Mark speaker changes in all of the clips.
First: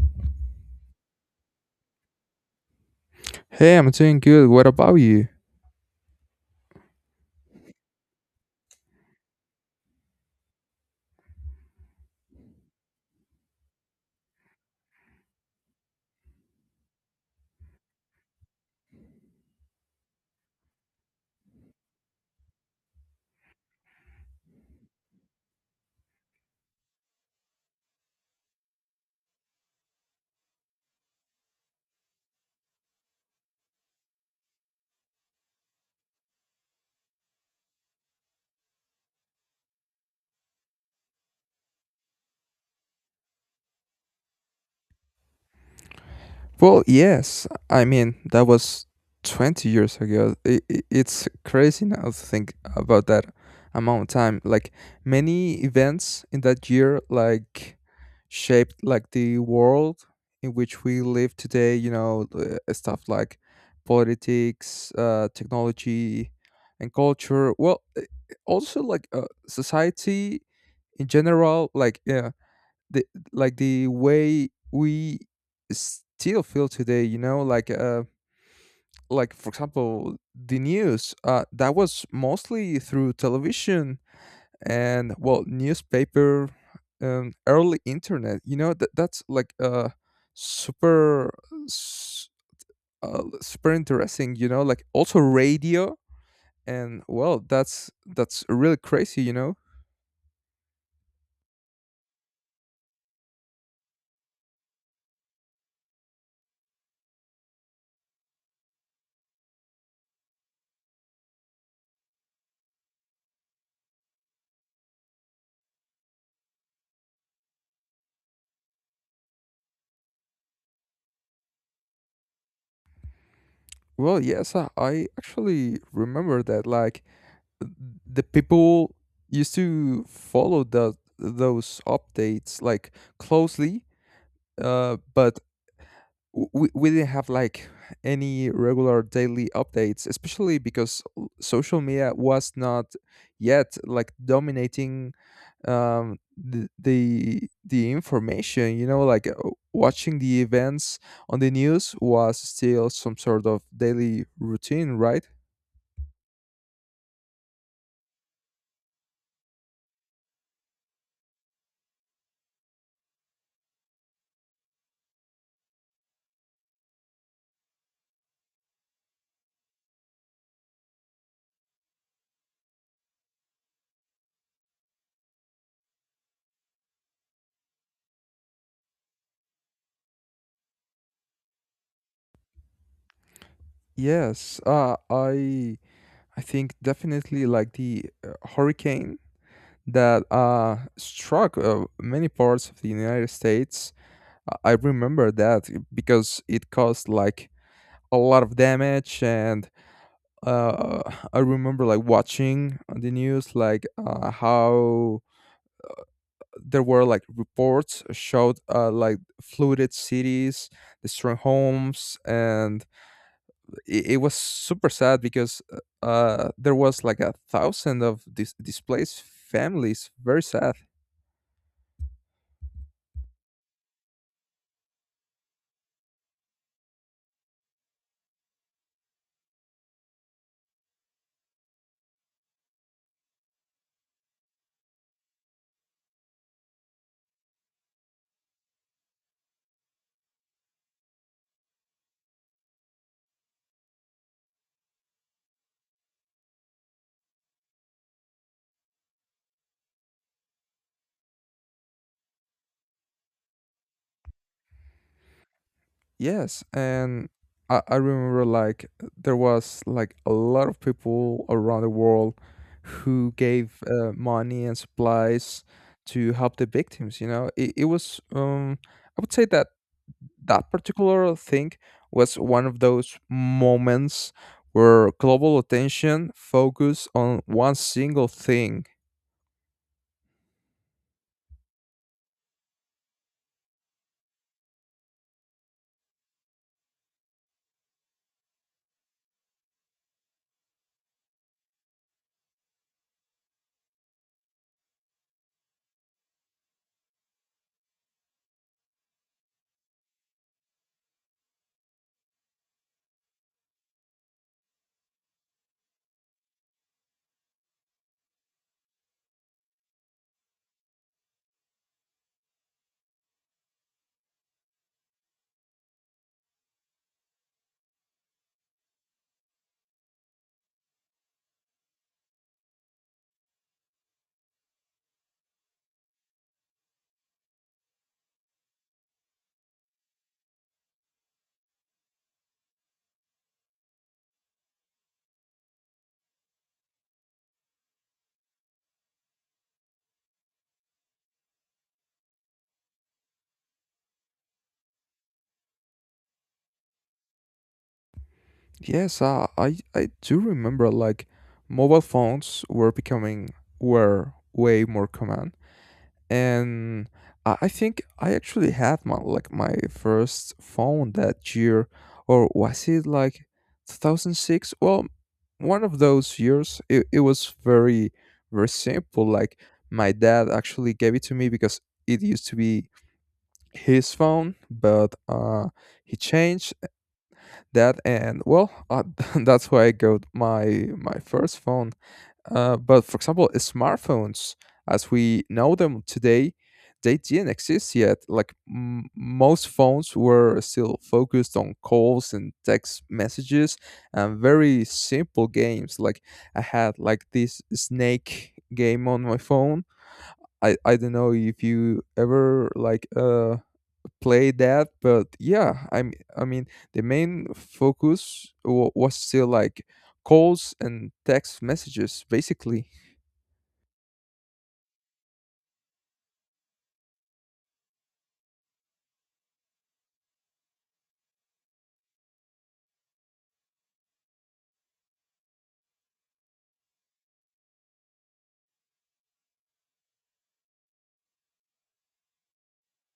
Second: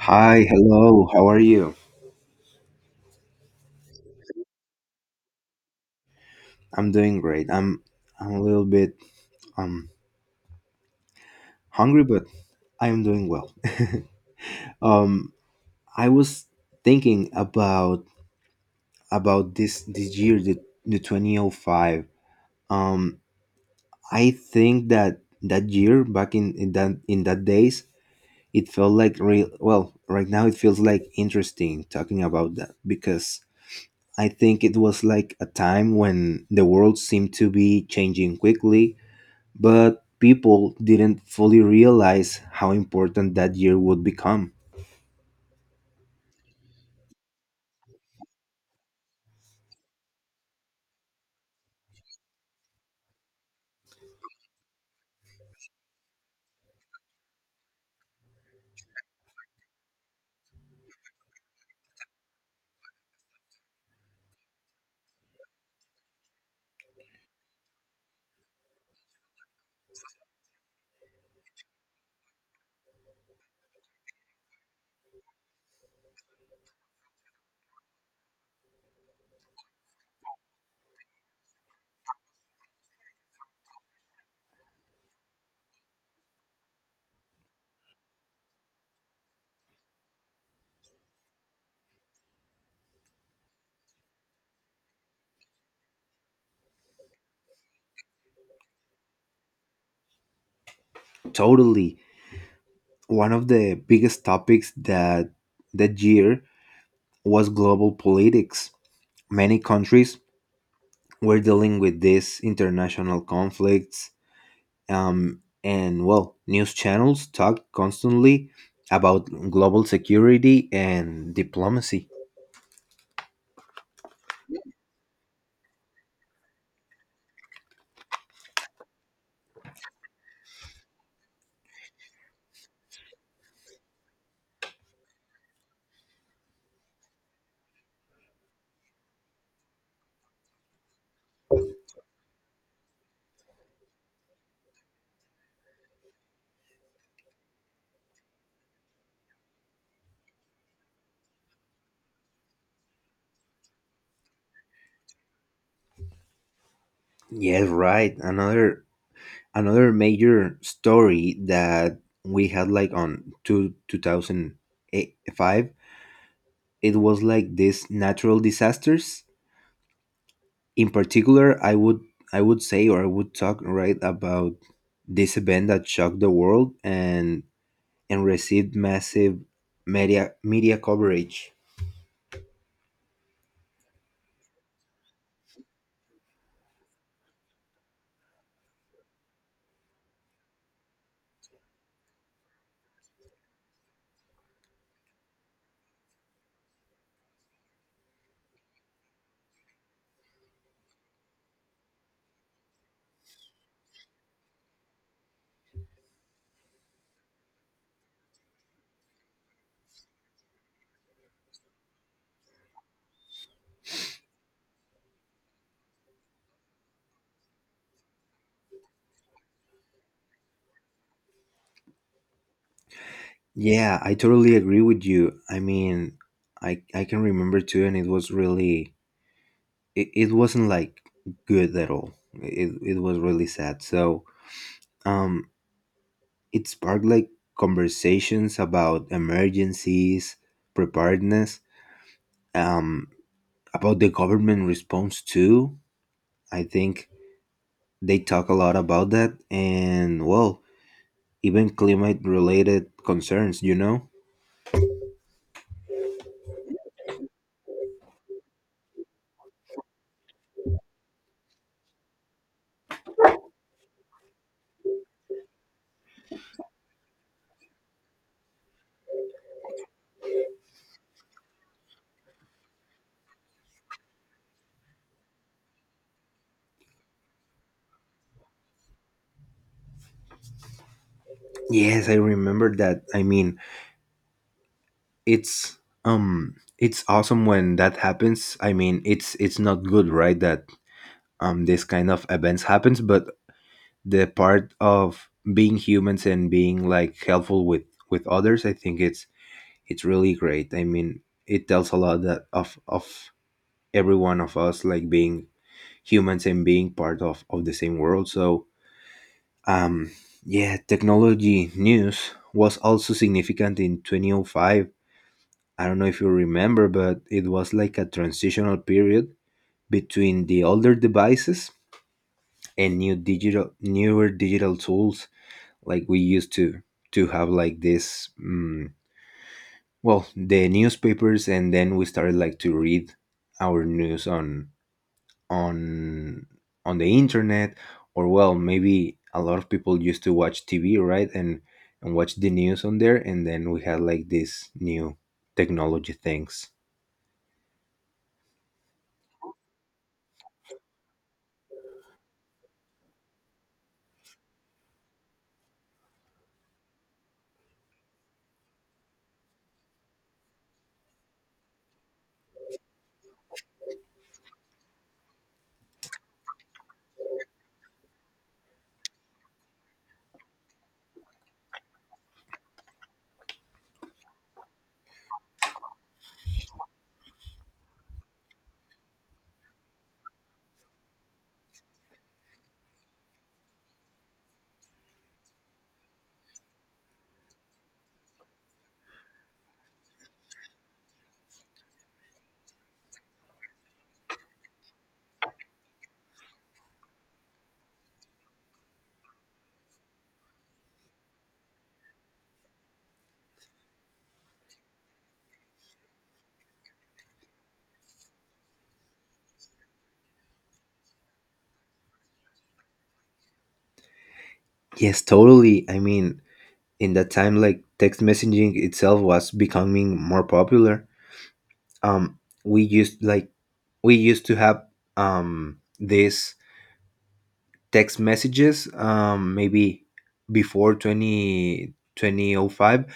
Speaker 1: Hi, hello. How are you?
Speaker 2: Hey, I'm doing good. What about you?
Speaker 1: I'm doing great. I'm a little bit um hungry, but I'm doing well. um, I was thinking about this year, the 2005. Um, I think that that year back in that days, it felt like real. Well, right now it feels like interesting talking about that because I think it was like a time when the world seemed to be changing quickly but people didn't fully realize how important that year would become.
Speaker 2: Well, yes. That was 20 years ago. I it's crazy now to think about that amount of time. Many events in that year, shaped, the world in which we live today, stuff like politics, technology, and culture. Well, also, society in general, yeah, the, like the way we still feel today, like for example the news, that was mostly through television, and well, newspaper, early internet. That's like super s- super interesting. Like also radio. And well, that's really crazy,
Speaker 1: Totally. One of the biggest topics that year was global politics. Many countries were dealing with these international conflicts, and well, news channels talked constantly about global security and diplomacy.
Speaker 2: Well, yes, I actually remember that. Like, the people used to follow the those updates like closely, but we didn't have like any regular daily updates, especially because social media was not yet like dominating the information. Watching the events on the news was still some sort of daily routine, right?
Speaker 1: Yes, right. Another major story that we had like on 2005. It was like these natural disasters. In particular, I would say, or I would talk, right, about this event that shocked the world and received massive media coverage.
Speaker 2: Yes, I think definitely like the, hurricane that, struck, many parts of the United States. I remember that because it caused like a lot of damage, and uh, I remember like watching the news, how there were like reports showed, like flooded cities, destroyed homes, and it was super sad because there was like a thousand of displaced families. Very sad.
Speaker 1: Yeah, I totally agree with you. I mean, I can remember too, and it was really it wasn't like good at all. It was really sad, so um, it sparked like conversations about emergencies, preparedness, um, about the government response too. I think they talk a lot about that, and well, even climate related concerns. You know?
Speaker 2: Yes, and I remember like there was like a lot of people around the world who gave, money and supplies to help the victims. It was, I would say that that particular thing was one of those moments where global attention focused on one single thing.
Speaker 1: Yes, I remember that. I mean, it's it's awesome when that happens. I mean, it's not good, right? That, this kind of events happens, but the part of being humans and being like helpful with others, I think it's really great. I mean, it tells a lot that of every one of us, like being humans and being part of the same world, so um yeah, technology news was also significant in 2005. I don't know if you remember, but it was like a transitional period between the older devices and newer digital tools. Like, we used to have like this, well, the newspapers, and then we started like to read our news on on the internet. Or well, maybe a lot of people used to watch TV, right, and watch the news on there, and then we had like this new technology things.
Speaker 2: Yes, I do remember like mobile phones were becoming, were way more common, and I think I actually had my, like my first phone that year. Or was it like 2006? Well, one of those years. It was very, very simple. Like, my dad actually gave it to me because it used to be his phone, but he changed that. And well, that's why I got my, my first phone. But for example, smartphones as we know them today, they didn't exist yet. Like, most phones were still focused on calls and text messages and very simple games. Like, I had like this snake game on my phone. I don't know if you ever like, play that, but yeah, I mean the main focus was still like calls and text messages, basically.
Speaker 1: Yes, totally. I mean, in that time, like text messaging itself was becoming more popular. um we used like we used to have, these text messages, maybe before twenty twenty o five,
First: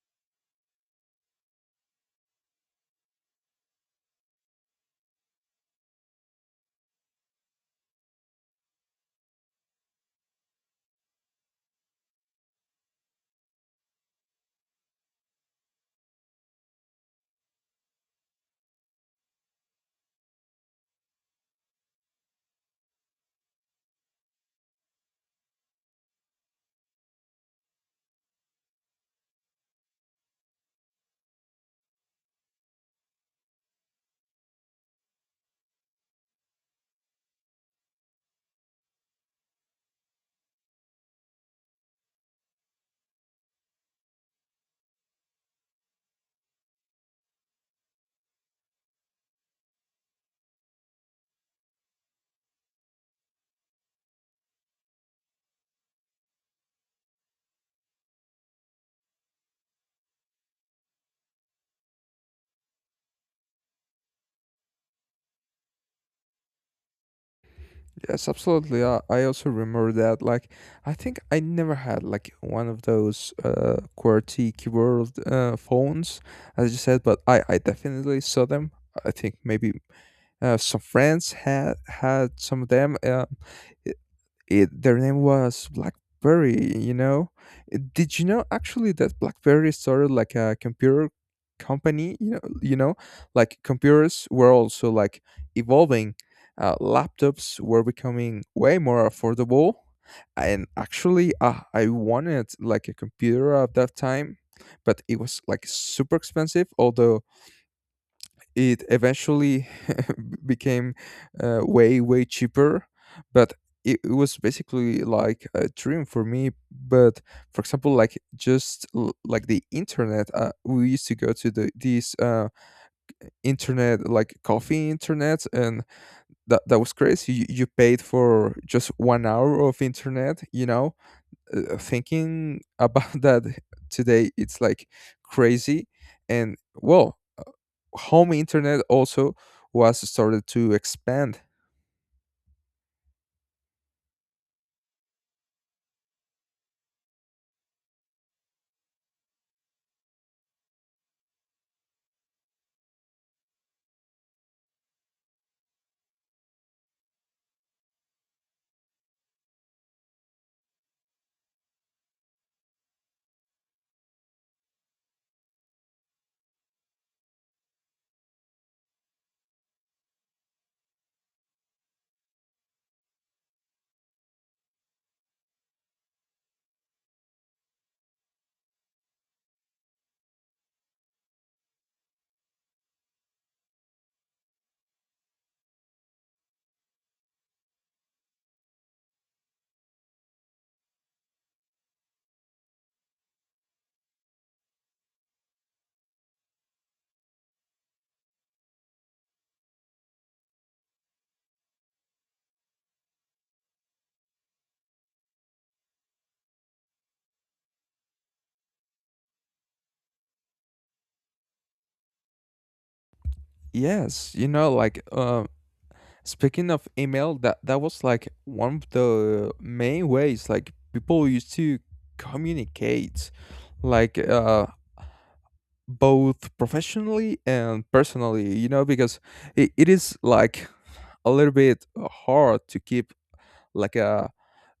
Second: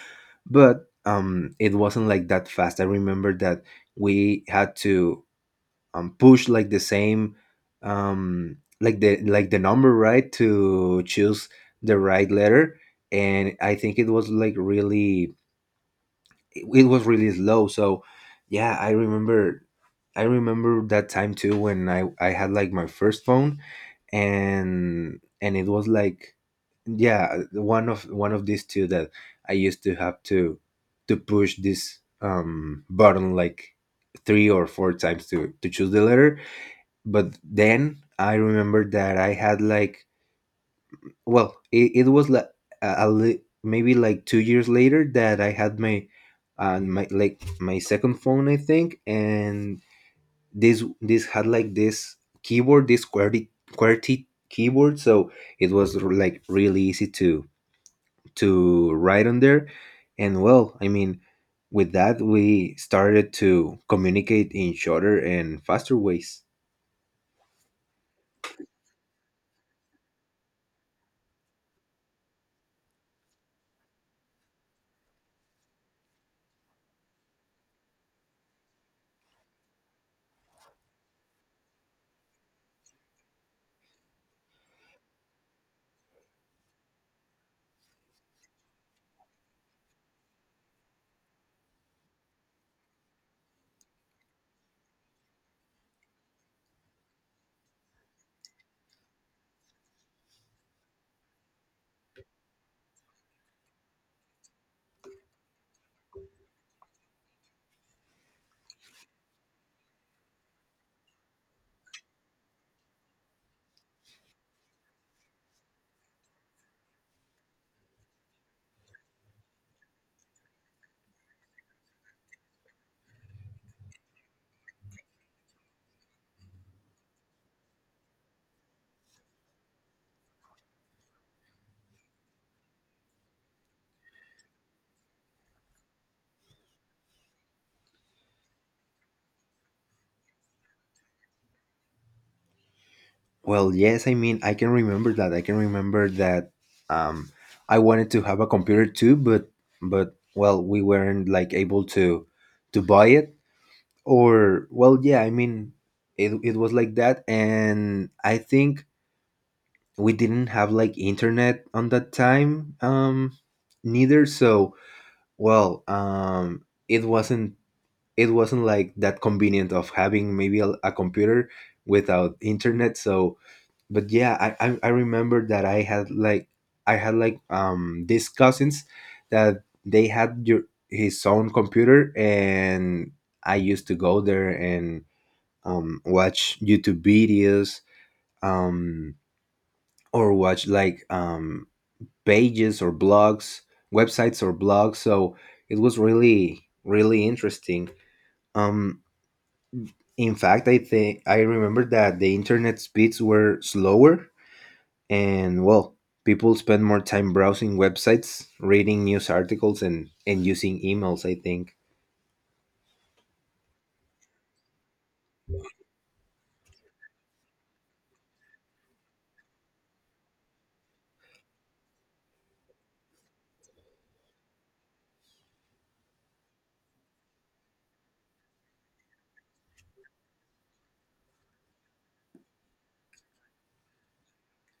Speaker 1: but, it wasn't like that fast. I remember that we had to, push like the same, like the number, right, to choose the right letter, and I think it was like really it was really slow, so yeah. I remember that time too, when I had like my first phone. And it was like, yeah, one of these two that I used to have to push this, button, like three or four times to choose the letter. But then I remember that I had like, well, it was like maybe like 2 years later that I had my, my second phone, I think. And this had like this keyboard, this qwerty keyboard, so it was like really easy to write on there. And well, I mean, with that, we started to communicate in shorter and faster ways.
Speaker 2: Yes, absolutely. I also remember that. Like, I think I never had like one of those, QWERTY keyboard, phones as you said, but I definitely saw them. I think maybe, some friends had some of them. It, their name was BlackBerry. Did you know actually that BlackBerry started like a computer company? Like computers were also like evolving. Laptops were becoming way more affordable, and actually, I wanted like a computer at that time, but it was like super expensive. Although it eventually became, way cheaper. But it was basically like a dream for me. But for example, like, just like the internet, we used to go to these internet like coffee internet. And that was crazy. You paid for just 1 hour of internet. Thinking about that today, it's like crazy. And well, home internet also was started to expand.
Speaker 1: Well, yes, I mean, I can remember that. I can remember that, um, I wanted to have a computer too, but well, we weren't like able to buy it. Or well, yeah, I mean, it was like that, and I think we didn't have like internet on that time, neither, so. Well, it wasn't like that convenient of having maybe a computer without internet, so. But yeah, I remember that I had like, these cousins, that they had your his own computer, and I used to go there and watch YouTube videos, um or watch like, pages or blogs websites or blogs, so it was really really interesting. um in fact, I think I remember that the internet speeds were slower. And well, people spend more time browsing websites, reading news articles, and using emails, I think.
Speaker 2: Yes, speaking of email, that that was like one of the main ways like people used to communicate, like uh both professionally and personally. Because it is like a little bit hard to keep like a,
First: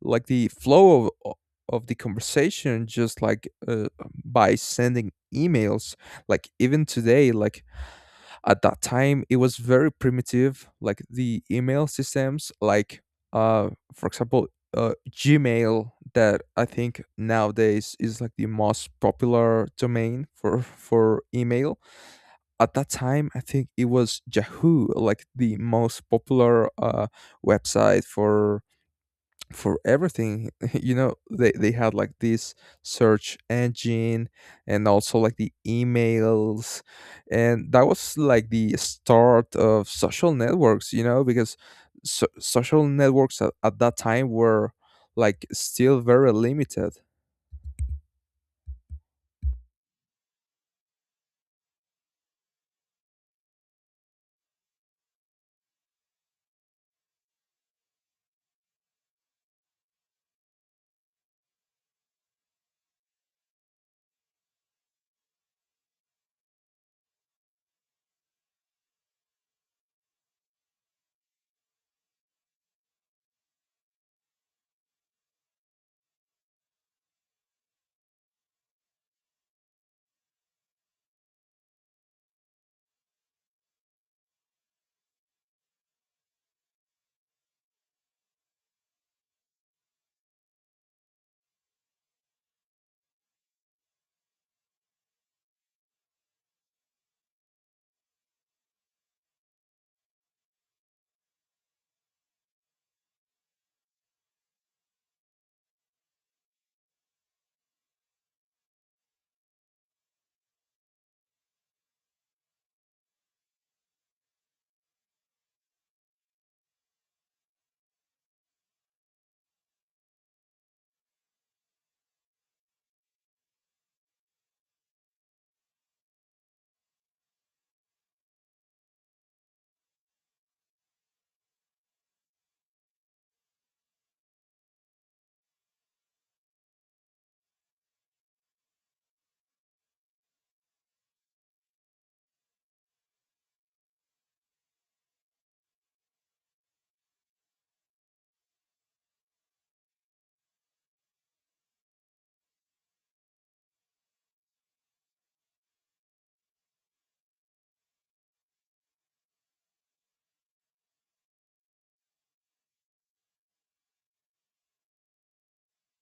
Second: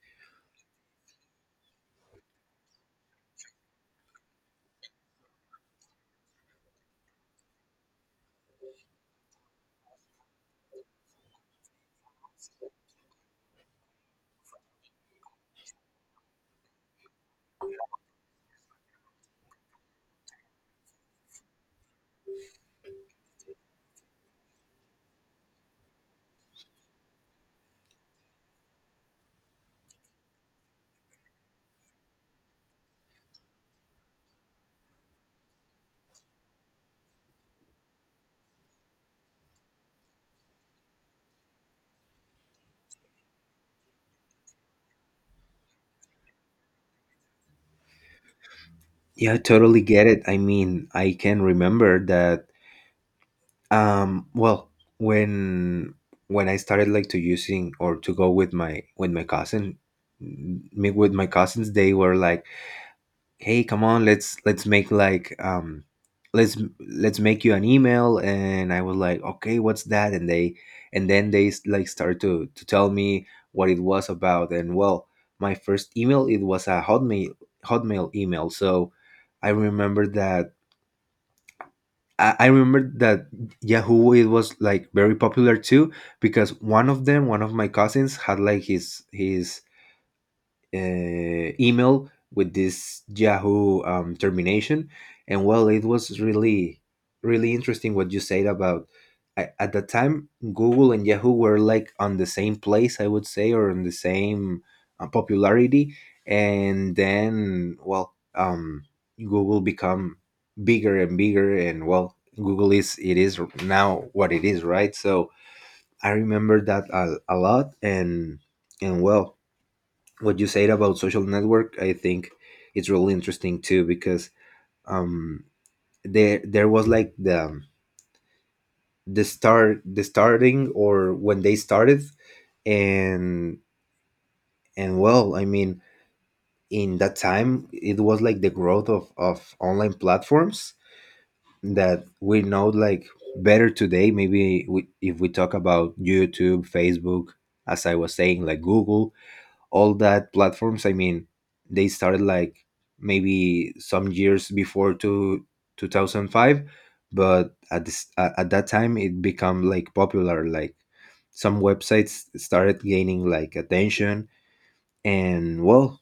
Speaker 2: like the flow of the conversation, just by sending emails. Like even today, like at that time, it was very primitive. Like the email systems, uh for example, Gmail that I think nowadays is like the most popular domain for email. At that time, I think it was Yahoo, like the most popular, website for everything. They had like this search engine and also like the emails. And that was like the start of social networks. Because social networks at that time were like still very limited.
Speaker 1: Yeah, I totally get it. I mean, I can remember that, well, when when I started like to using, or to go m- with my cousins, they were like, hey, come on, let's make like let's make you an email. And I was like, okay, what's that? And then they like start to tell me what it was about. And well, my first email, it was a Hotmail email. So I remember that. I remember that Yahoo, it was like very popular too, because one of my cousins had like his email with this Yahoo, termination. And well, it was really, really interesting what you said about, at the time Google and Yahoo were like on the same place, I would say, or on the same, popularity. And then, well, Google become bigger and bigger, and well, Google is now what it is, right? So I remember that a lot. And well, what you said about social network, I think it's really interesting too, because um there was like the, the start the starting, or when they started. And and well, I mean, in that time, it was like the growth of online platforms that we know like better today. Maybe, if we talk about YouTube, Facebook, as I was saying, like Google, all that platforms. I mean, they started like maybe some years before, to 2005, but at this at that time, it become like popular, like some websites started gaining like attention. And well,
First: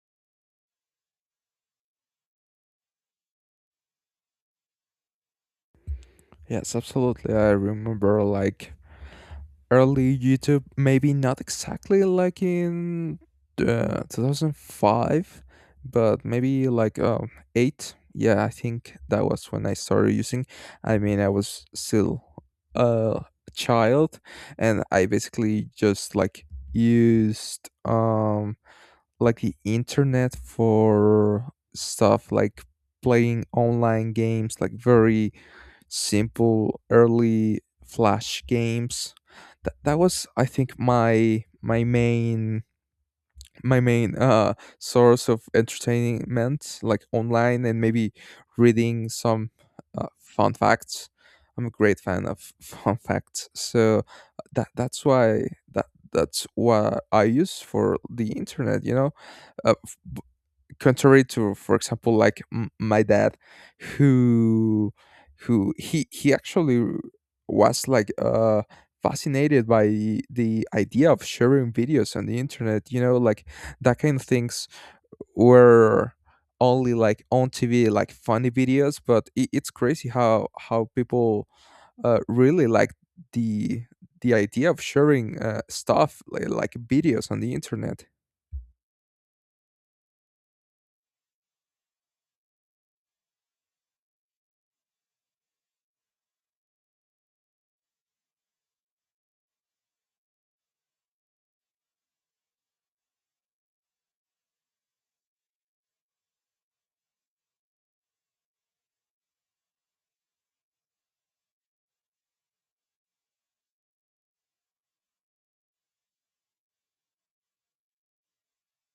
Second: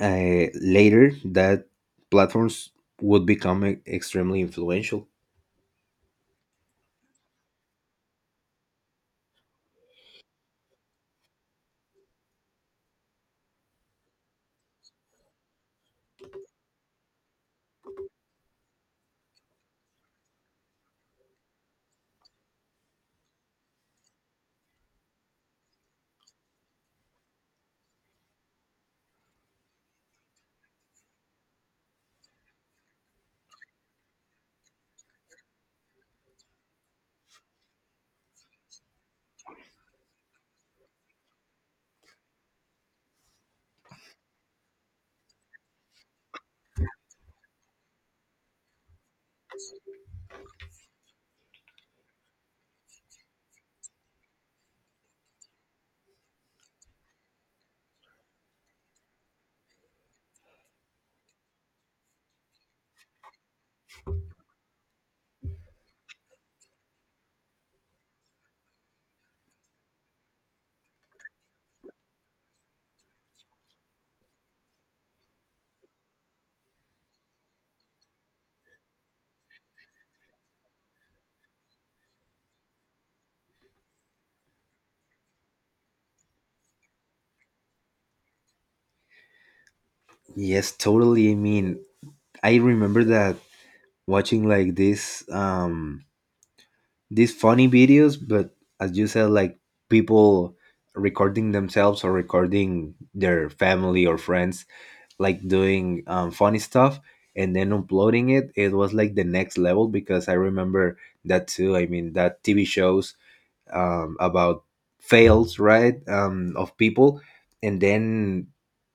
Speaker 1: later, that platforms would become extremely influential.
Speaker 2: Yes, absolutely, I remember like early YouTube, maybe not exactly like in, 2005, but maybe like, 8. Yeah, I think that was when I started using. I mean, I was still a child, and I basically just like used, like the internet for stuff like playing online games, like very simple early flash games. That was, I think, my main, source of entertainment like online, and maybe reading some, fun facts. I'm a great fan of fun facts. So that that's why that that's what I use for the internet, Uh, f- Contrary to, for example, like my dad, who who he actually was like, fascinated by the idea of sharing videos on the internet. Like, that kind of things were only like on TV, like funny videos. But it's crazy how people, really like the the idea of sharing, stuff like videos on the internet.
Speaker 1: Yes, totally. I mean, I remember that watching like this, these funny videos. But as you said, like, people recording themselves or recording their family or friends, like doing, funny stuff, and then uploading it. It was like the next level, because I remember that too. I mean, that TV shows, about fails, right, of people, and then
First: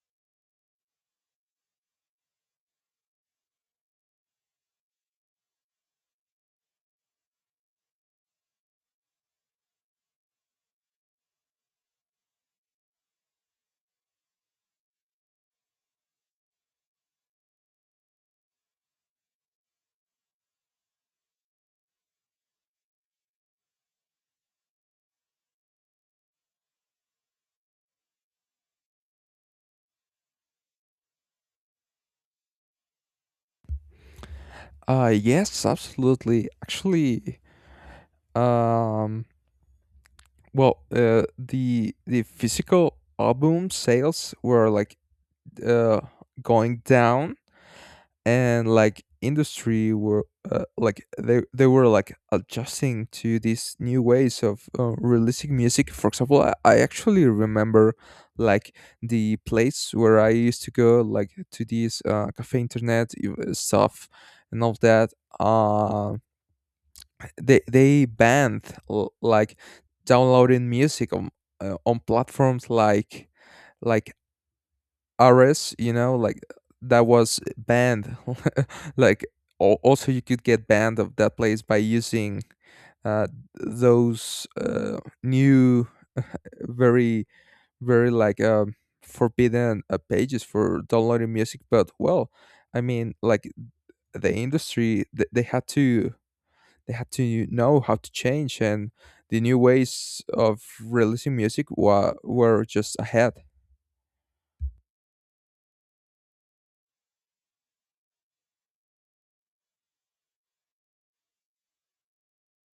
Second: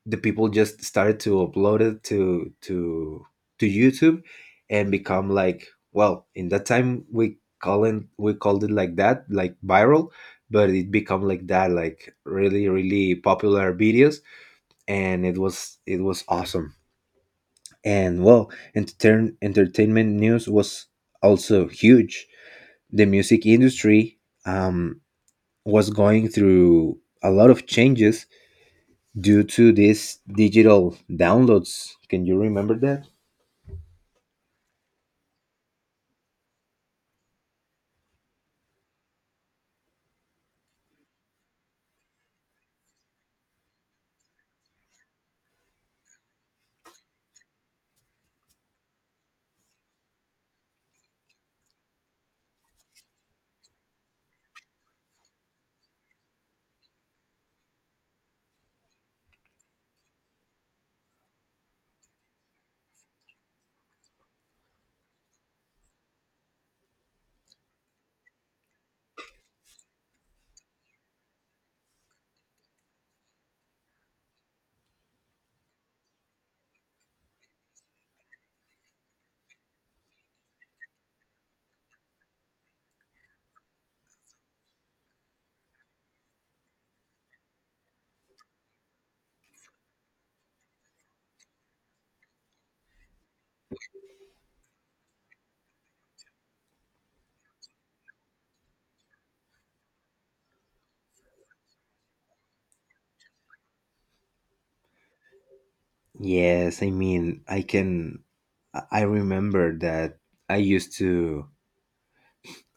Speaker 1: the people just started to upload it to YouTube, and become like, well, in that time, we call it we called it like that, like viral. But it become like that, like really really popular videos. And it was awesome. And well, entertainment news was also huge. The music industry, um was going through a lot of changes due to these digital downloads. Can you remember that?
Speaker 2: Yes, absolutely. Actually, Um, well, the physical album sales were like, uh going down, and like industry were, like they were like adjusting to these new ways of, releasing music. For example, I actually remember like the place where I used to go, like to these, cafe internet, stuff, and all that. Um, they banned like downloading music on, on platforms like Ares, you know, like that was banned. Like also you could get banned of that place by using, uh those, new very, very like, forbidden, pages for downloading music. But well, I mean, like, the industry they had to, they had to know how to change. And the new ways of releasing music were just ahead.
Speaker 1: Yes, I mean, I can. I remember that. I used to.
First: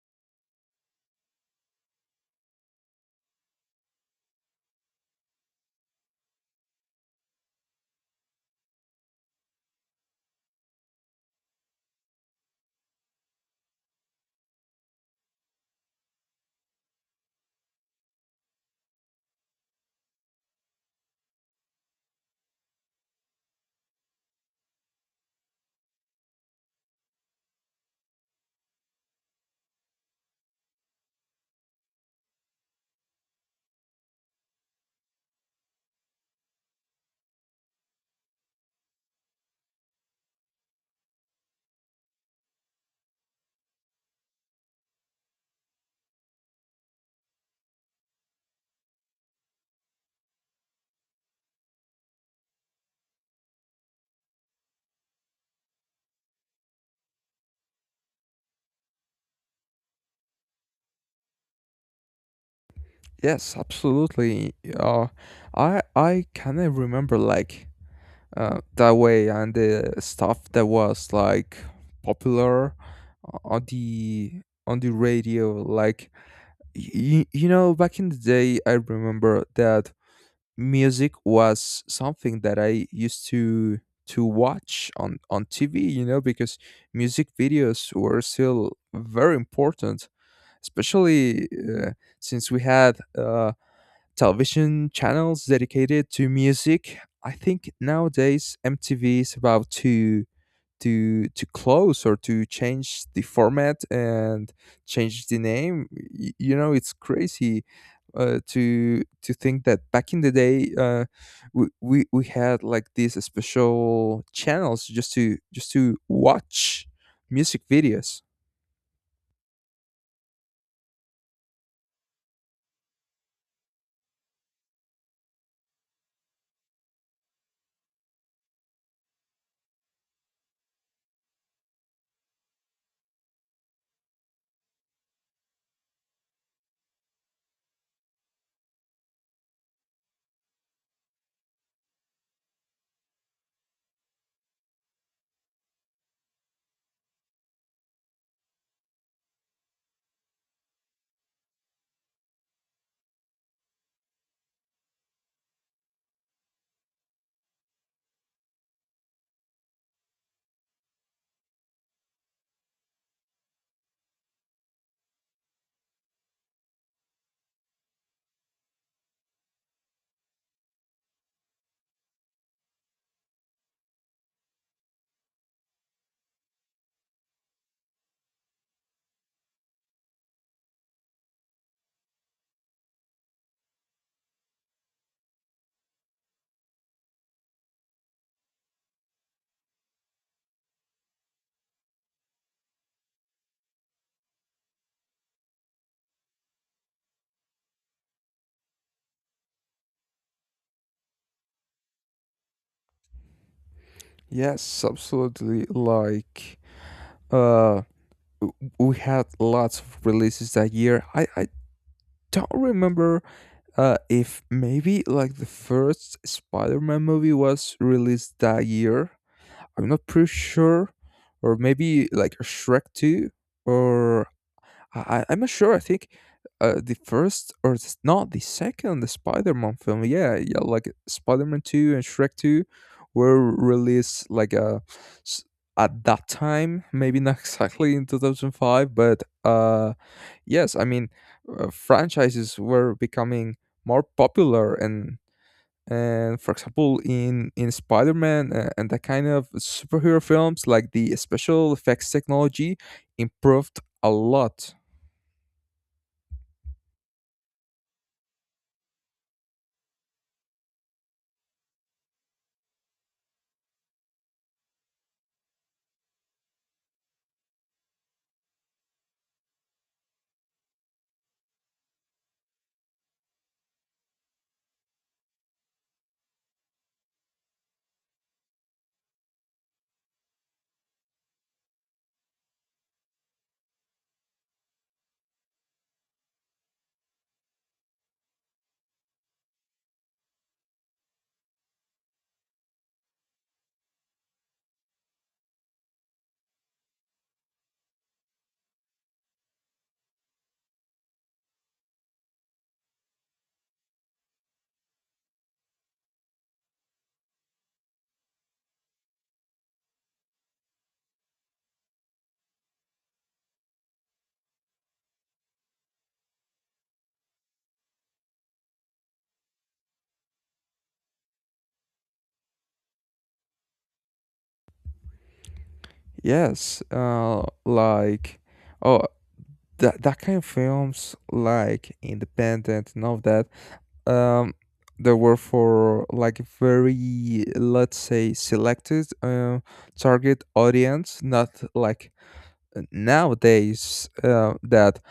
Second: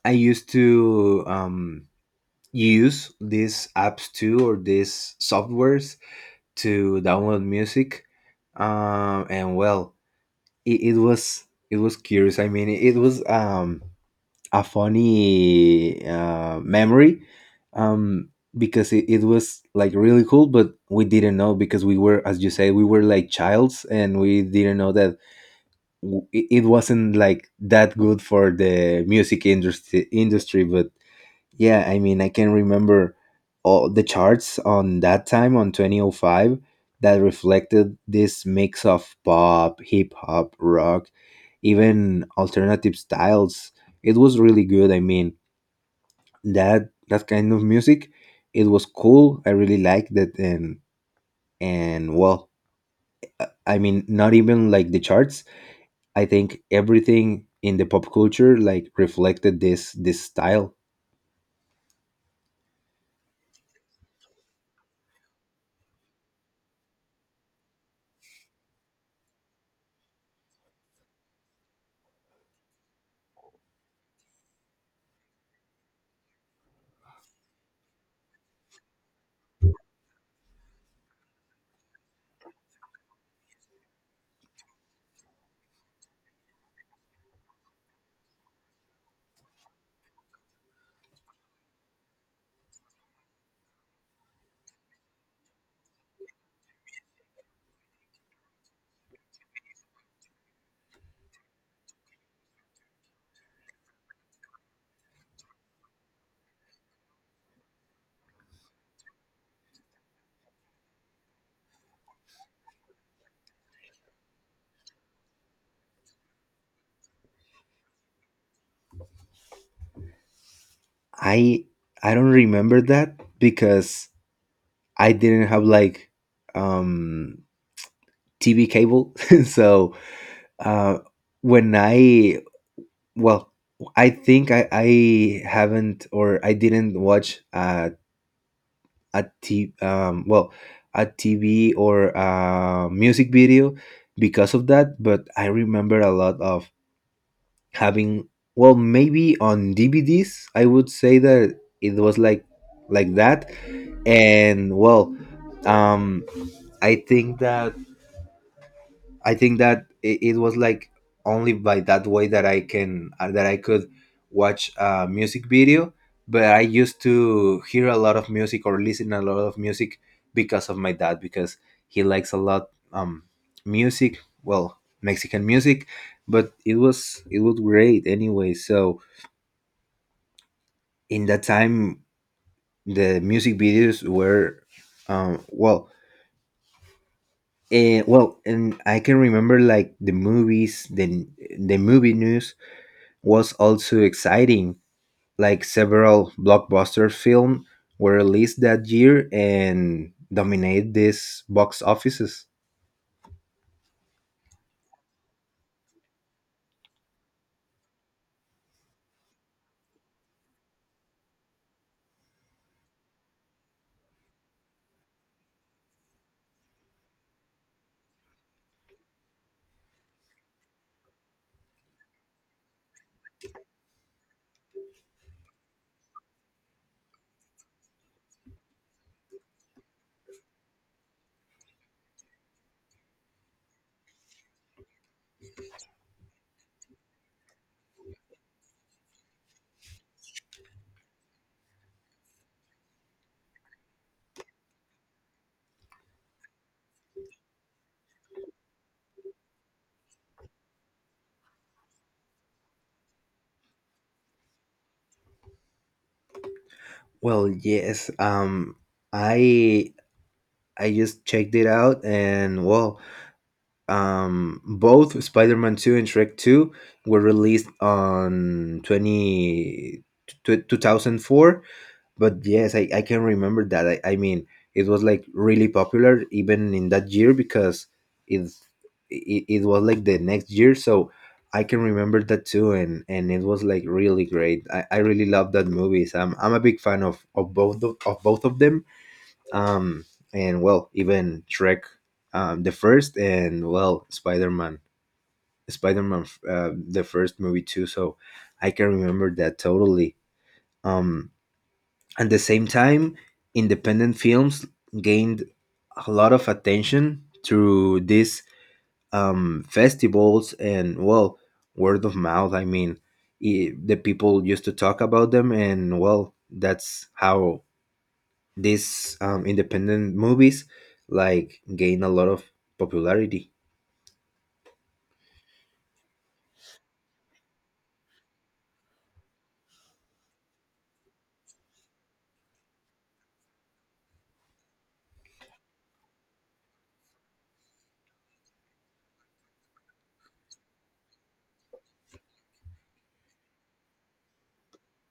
Speaker 1: I used to, use these apps too, or these softwares to download music, and well, it was curious. I mean, it was, a funny, memory, um, because it was like really cool. But we didn't know, because we were, as you say, we were like childs, and we didn't know that it wasn't like that good for the music industry. But yeah, I mean, I can remember all the charts on that time on 2005 that reflected this mix of pop, hip hop, rock, even alternative styles. It was really good. I mean, that that kind of music, it was cool. I really liked it. And well, I mean not even like the charts. I think everything in the pop culture, like, reflected this style.
Speaker 2: Yes, absolutely. Uh, i i kind of remember like, that way, and the stuff that was like popular on the, on the radio. Like, you know, back in the day, I remember that music was something that I used to watch on TV, you know, because music videos were still very important, especially, since we had, television channels dedicated to music. I think nowadays MTV is about to close, or to change the format and change the name. You know, it's crazy, to think that back in the day, we, we had like these special channels just to, just to watch music videos.
Speaker 1: I i don't remember that, because I didn't have like, um TV cable. So uh when I well I think I haven't, or I didn't watch, well, a TV or a music video because of that. But I remember a lot of having, well, maybe on DVDs. I would say that it was like that. And well, um, I think that I think that it was like only by that way that I can that I could watch a music video. But I used to hear a lot of music, or listen a lot of music, because of my dad, because he likes a lot, music. Well, Mexican music. But it was great anyway. So in that time, the music videos were, well. Well, and I can remember like the movies, the movie news was also exciting. Like, several blockbuster films were released that year and dominated these box offices.
Speaker 2: Yes, absolutely, like, uh we had lots of releases that year. I don't remember, if maybe like the first Spider-Man movie was released that year, I'm not pretty sure, or maybe like Shrek Two, or I'm not sure. I think, the first or not the second, the Spider-Man film. Yeah, yeah, like Spider-Man Two and Shrek Two were released like, s- at that time, maybe not exactly in 2005, but Yes, I mean, franchises were becoming more popular. And for example, in Spider-Man, and the kind of superhero films, like the special effects technology improved a lot.
Speaker 1: Well, yes, I I just checked it out. And well, both Spider-Man 2 and Shrek 2 were released on 2004. But yes, I can remember that, I mean, it was like really popular even in that year, because it's it was like the next year. So I can remember that too. And it was like really great. I really love that movies. I'm a big fan of both of them, um and well, even Shrek, the first, and well, Spider-Man, the first movie too. So I can remember that totally. um at the same time, independent films gained a lot of attention through these, festivals and, well, word of mouth. I mean, I the people used to talk about them, and, well, that's how these, independent movies, like, gain a lot of popularity.
Speaker 2: Yes, oh that that kind of films, like Independent and all that, um, they were for like a very, let's say, selected, target audience, not like nowadays, that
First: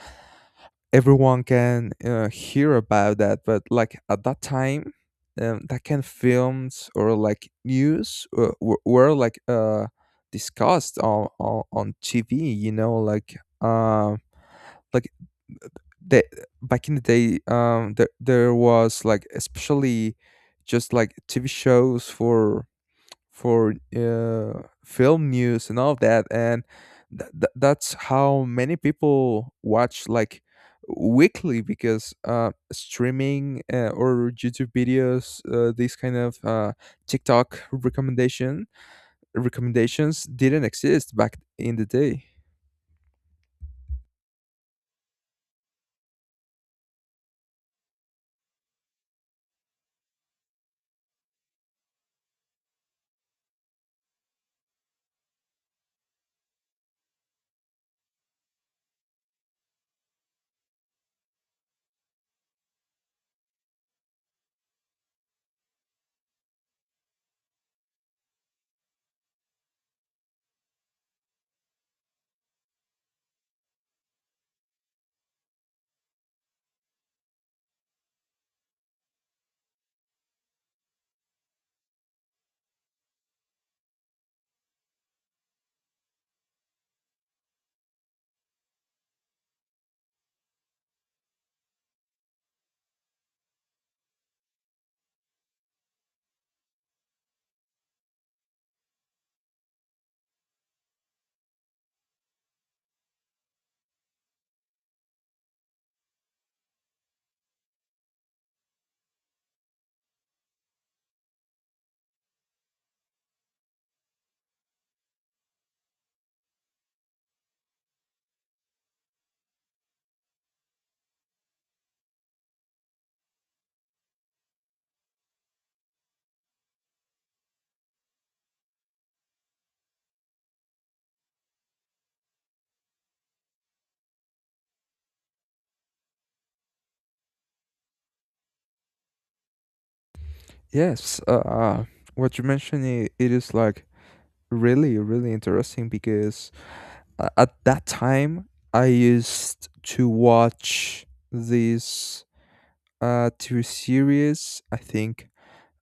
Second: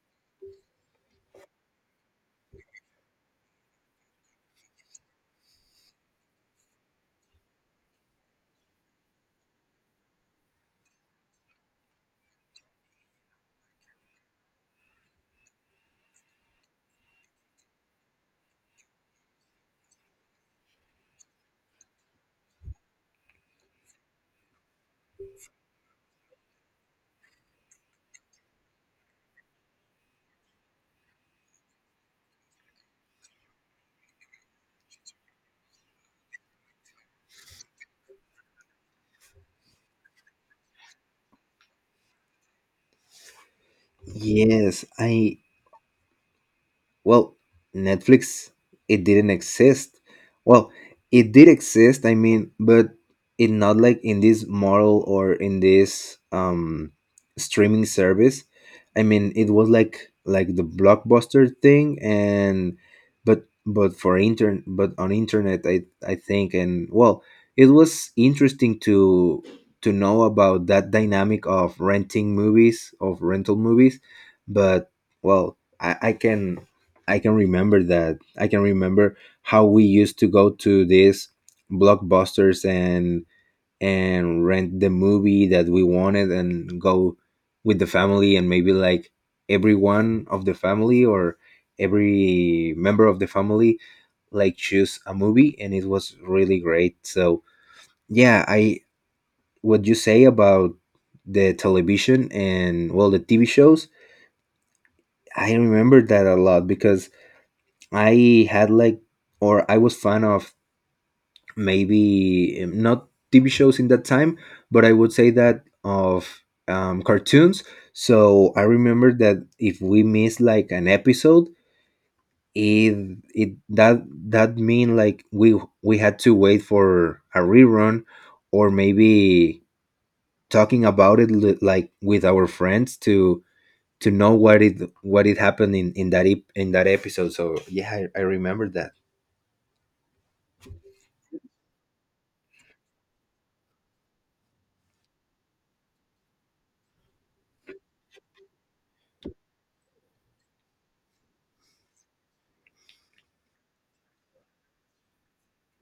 Speaker 2: everyone can, hear about that. But like at that time, that kind of films or like news, were like, discussed on TV. Like, the, back in the day, there, there was like, especially, just like TV shows for, film news and all of that. And that's how many people watch like weekly. Because, streaming, or YouTube videos, these kind of, TikTok recommendation, recommendations didn't exist back in the day.
Speaker 1: Yes, I well, Netflix, it didn't exist. Well, it did exist, I mean, but it not like in this model, or in this, streaming service. I mean, it was like the blockbuster thing, and but for intern but on internet, I think. And well, it was interesting to know about that dynamic of rental movies, but well, I can remember that. I can remember how we used to go to these blockbusters, and rent the movie that we wanted, and go with the family, and maybe like, everyone of the family, or every member of the family, like, choose a movie, and it was really great. So yeah, I what you say about the television, and well, the TV shows, I remember that a lot, because I had like, or I was fan of, maybe, not TV shows in that time, but I would say that of, cartoons. So I remember that if we missed like an episode, it that that mean like we had to wait for a rerun, or maybe talking about it, like with our friends to know what it, happened in that episode. So yeah, I remember that.
Speaker 2: Yes, what you mentioned, I it is like really, really interesting, because at that time, I used to watch this, TV series. I think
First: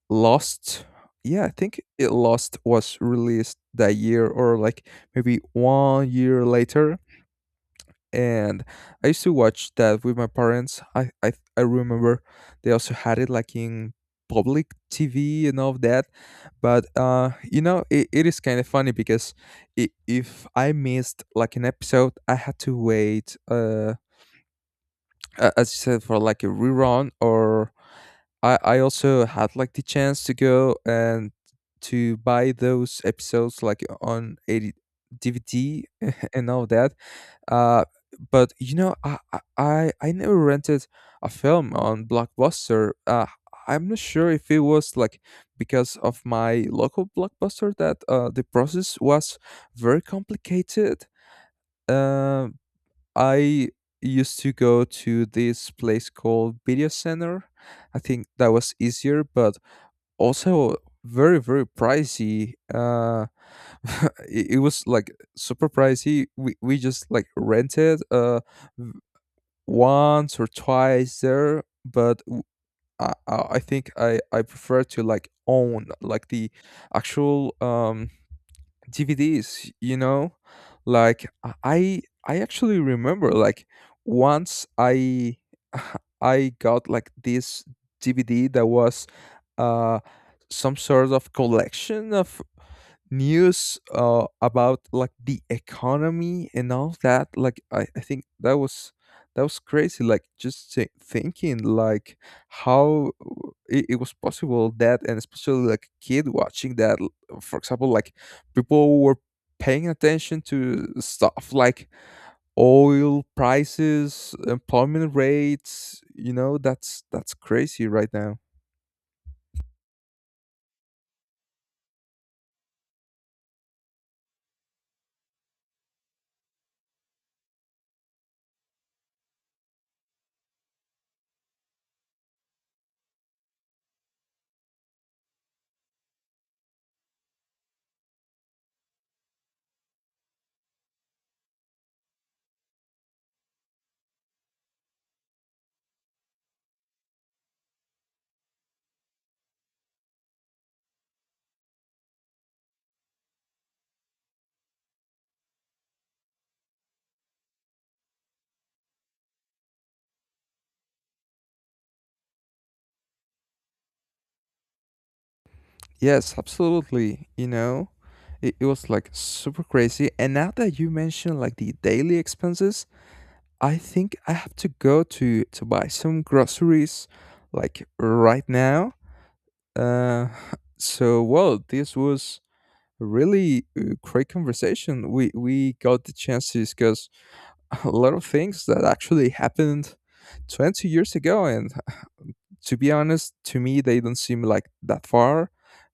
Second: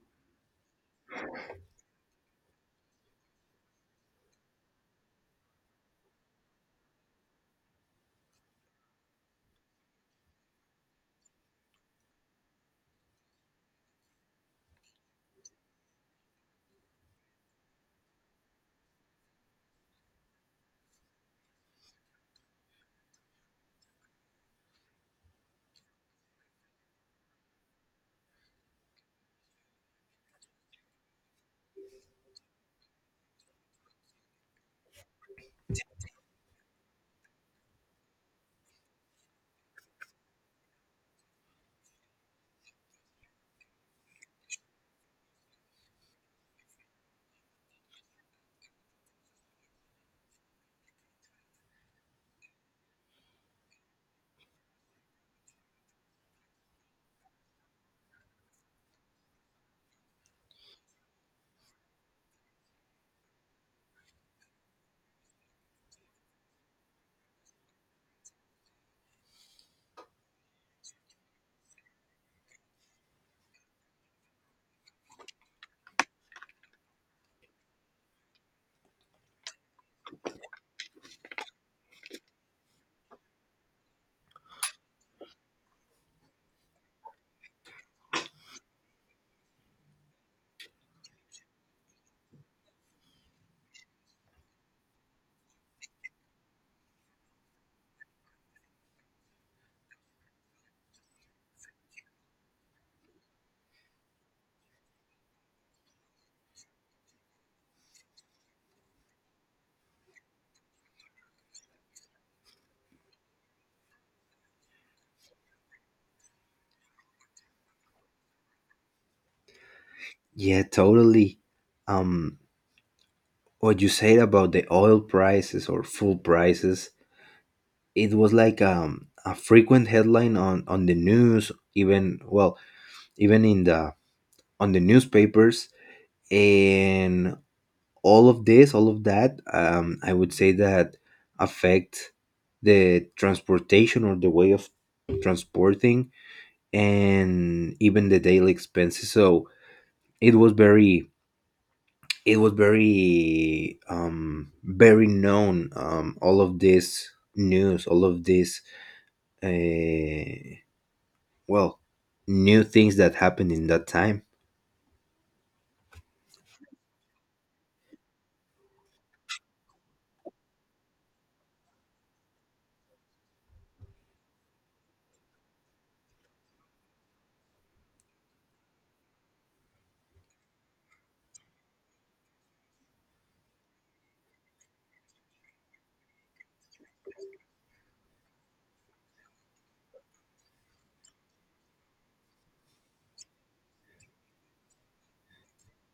Speaker 2: Lost. Yeah, I think it Lost was released that year, or like maybe 1 year later. And I used to watch that with my parents. I remember they also had it like in public TV and all of that. But you know, it is kind of funny, because I if I missed like an episode, I had to wait, as you said, for like a rerun, or I also had like the chance to go, and to buy those episodes like on a DVD and all that. uh, but you know, I never rented a film on Blockbuster. I'm not sure if it was like because of my local Blockbuster that, the process was very complicated. Uh, I used to go to this place called Video Center. I think that was easier, but also very, very pricey. It was like super pricey. We just like rented, v- once or twice there, but w- I think I prefer to like own like the actual, DVDs, you know? Like I actually remember like, once I I got like this DVD that was, uh some sort of collection of news, about like the economy and all that. Like I think that was, that was crazy. Like, just thinking like how, it was possible that. And especially like kid watching that, for example, like people were paying attention to stuff like oil prices, employment rates, you know, that's crazy right now.
Speaker 1: Yeah, totally. Um, what you said about the oil prices or fuel prices, it was like, a frequent headline on the news, even well, even in the on the newspapers, and all of this, all of that. I would say that affect the transportation, or the way of transporting, and even the daily expenses. So it was very very known, all of this news, all of this, uh well, new things that happened in that time.
Speaker 2: Yes, absolutely, you know. It was like super crazy. And now that you mentioned like the daily expenses, I think I have to go to buy some groceries like right now. Uh so well, this was a really, great conversation. We got the chances, cuz a lot of things that actually happened 20 years ago, and to be honest, to me they don't seem like that far.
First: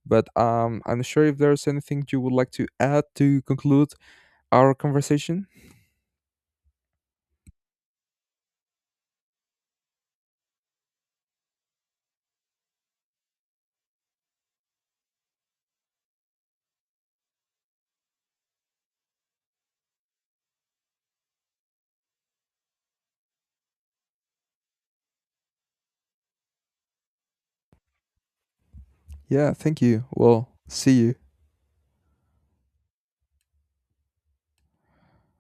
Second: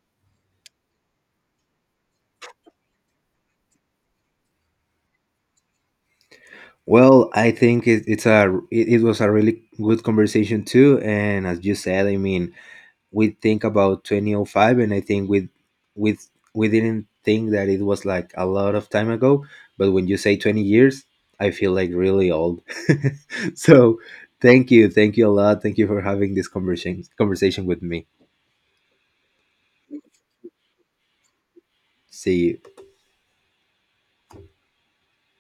Speaker 2: But I'm not sure if there's anything you would like to add to conclude our conversation.
Speaker 1: Well, I think it was a really good conversation too. And as you said, I mean, we think about 2005, and I think we we didn't think that it was like a lot of time ago, but when you say 20 years, I feel like really old. So thank you, thank you a lot, thank you for having this conversation with me.
Speaker 2: Yeah, thank you. Well, see you.
Speaker 1: See you.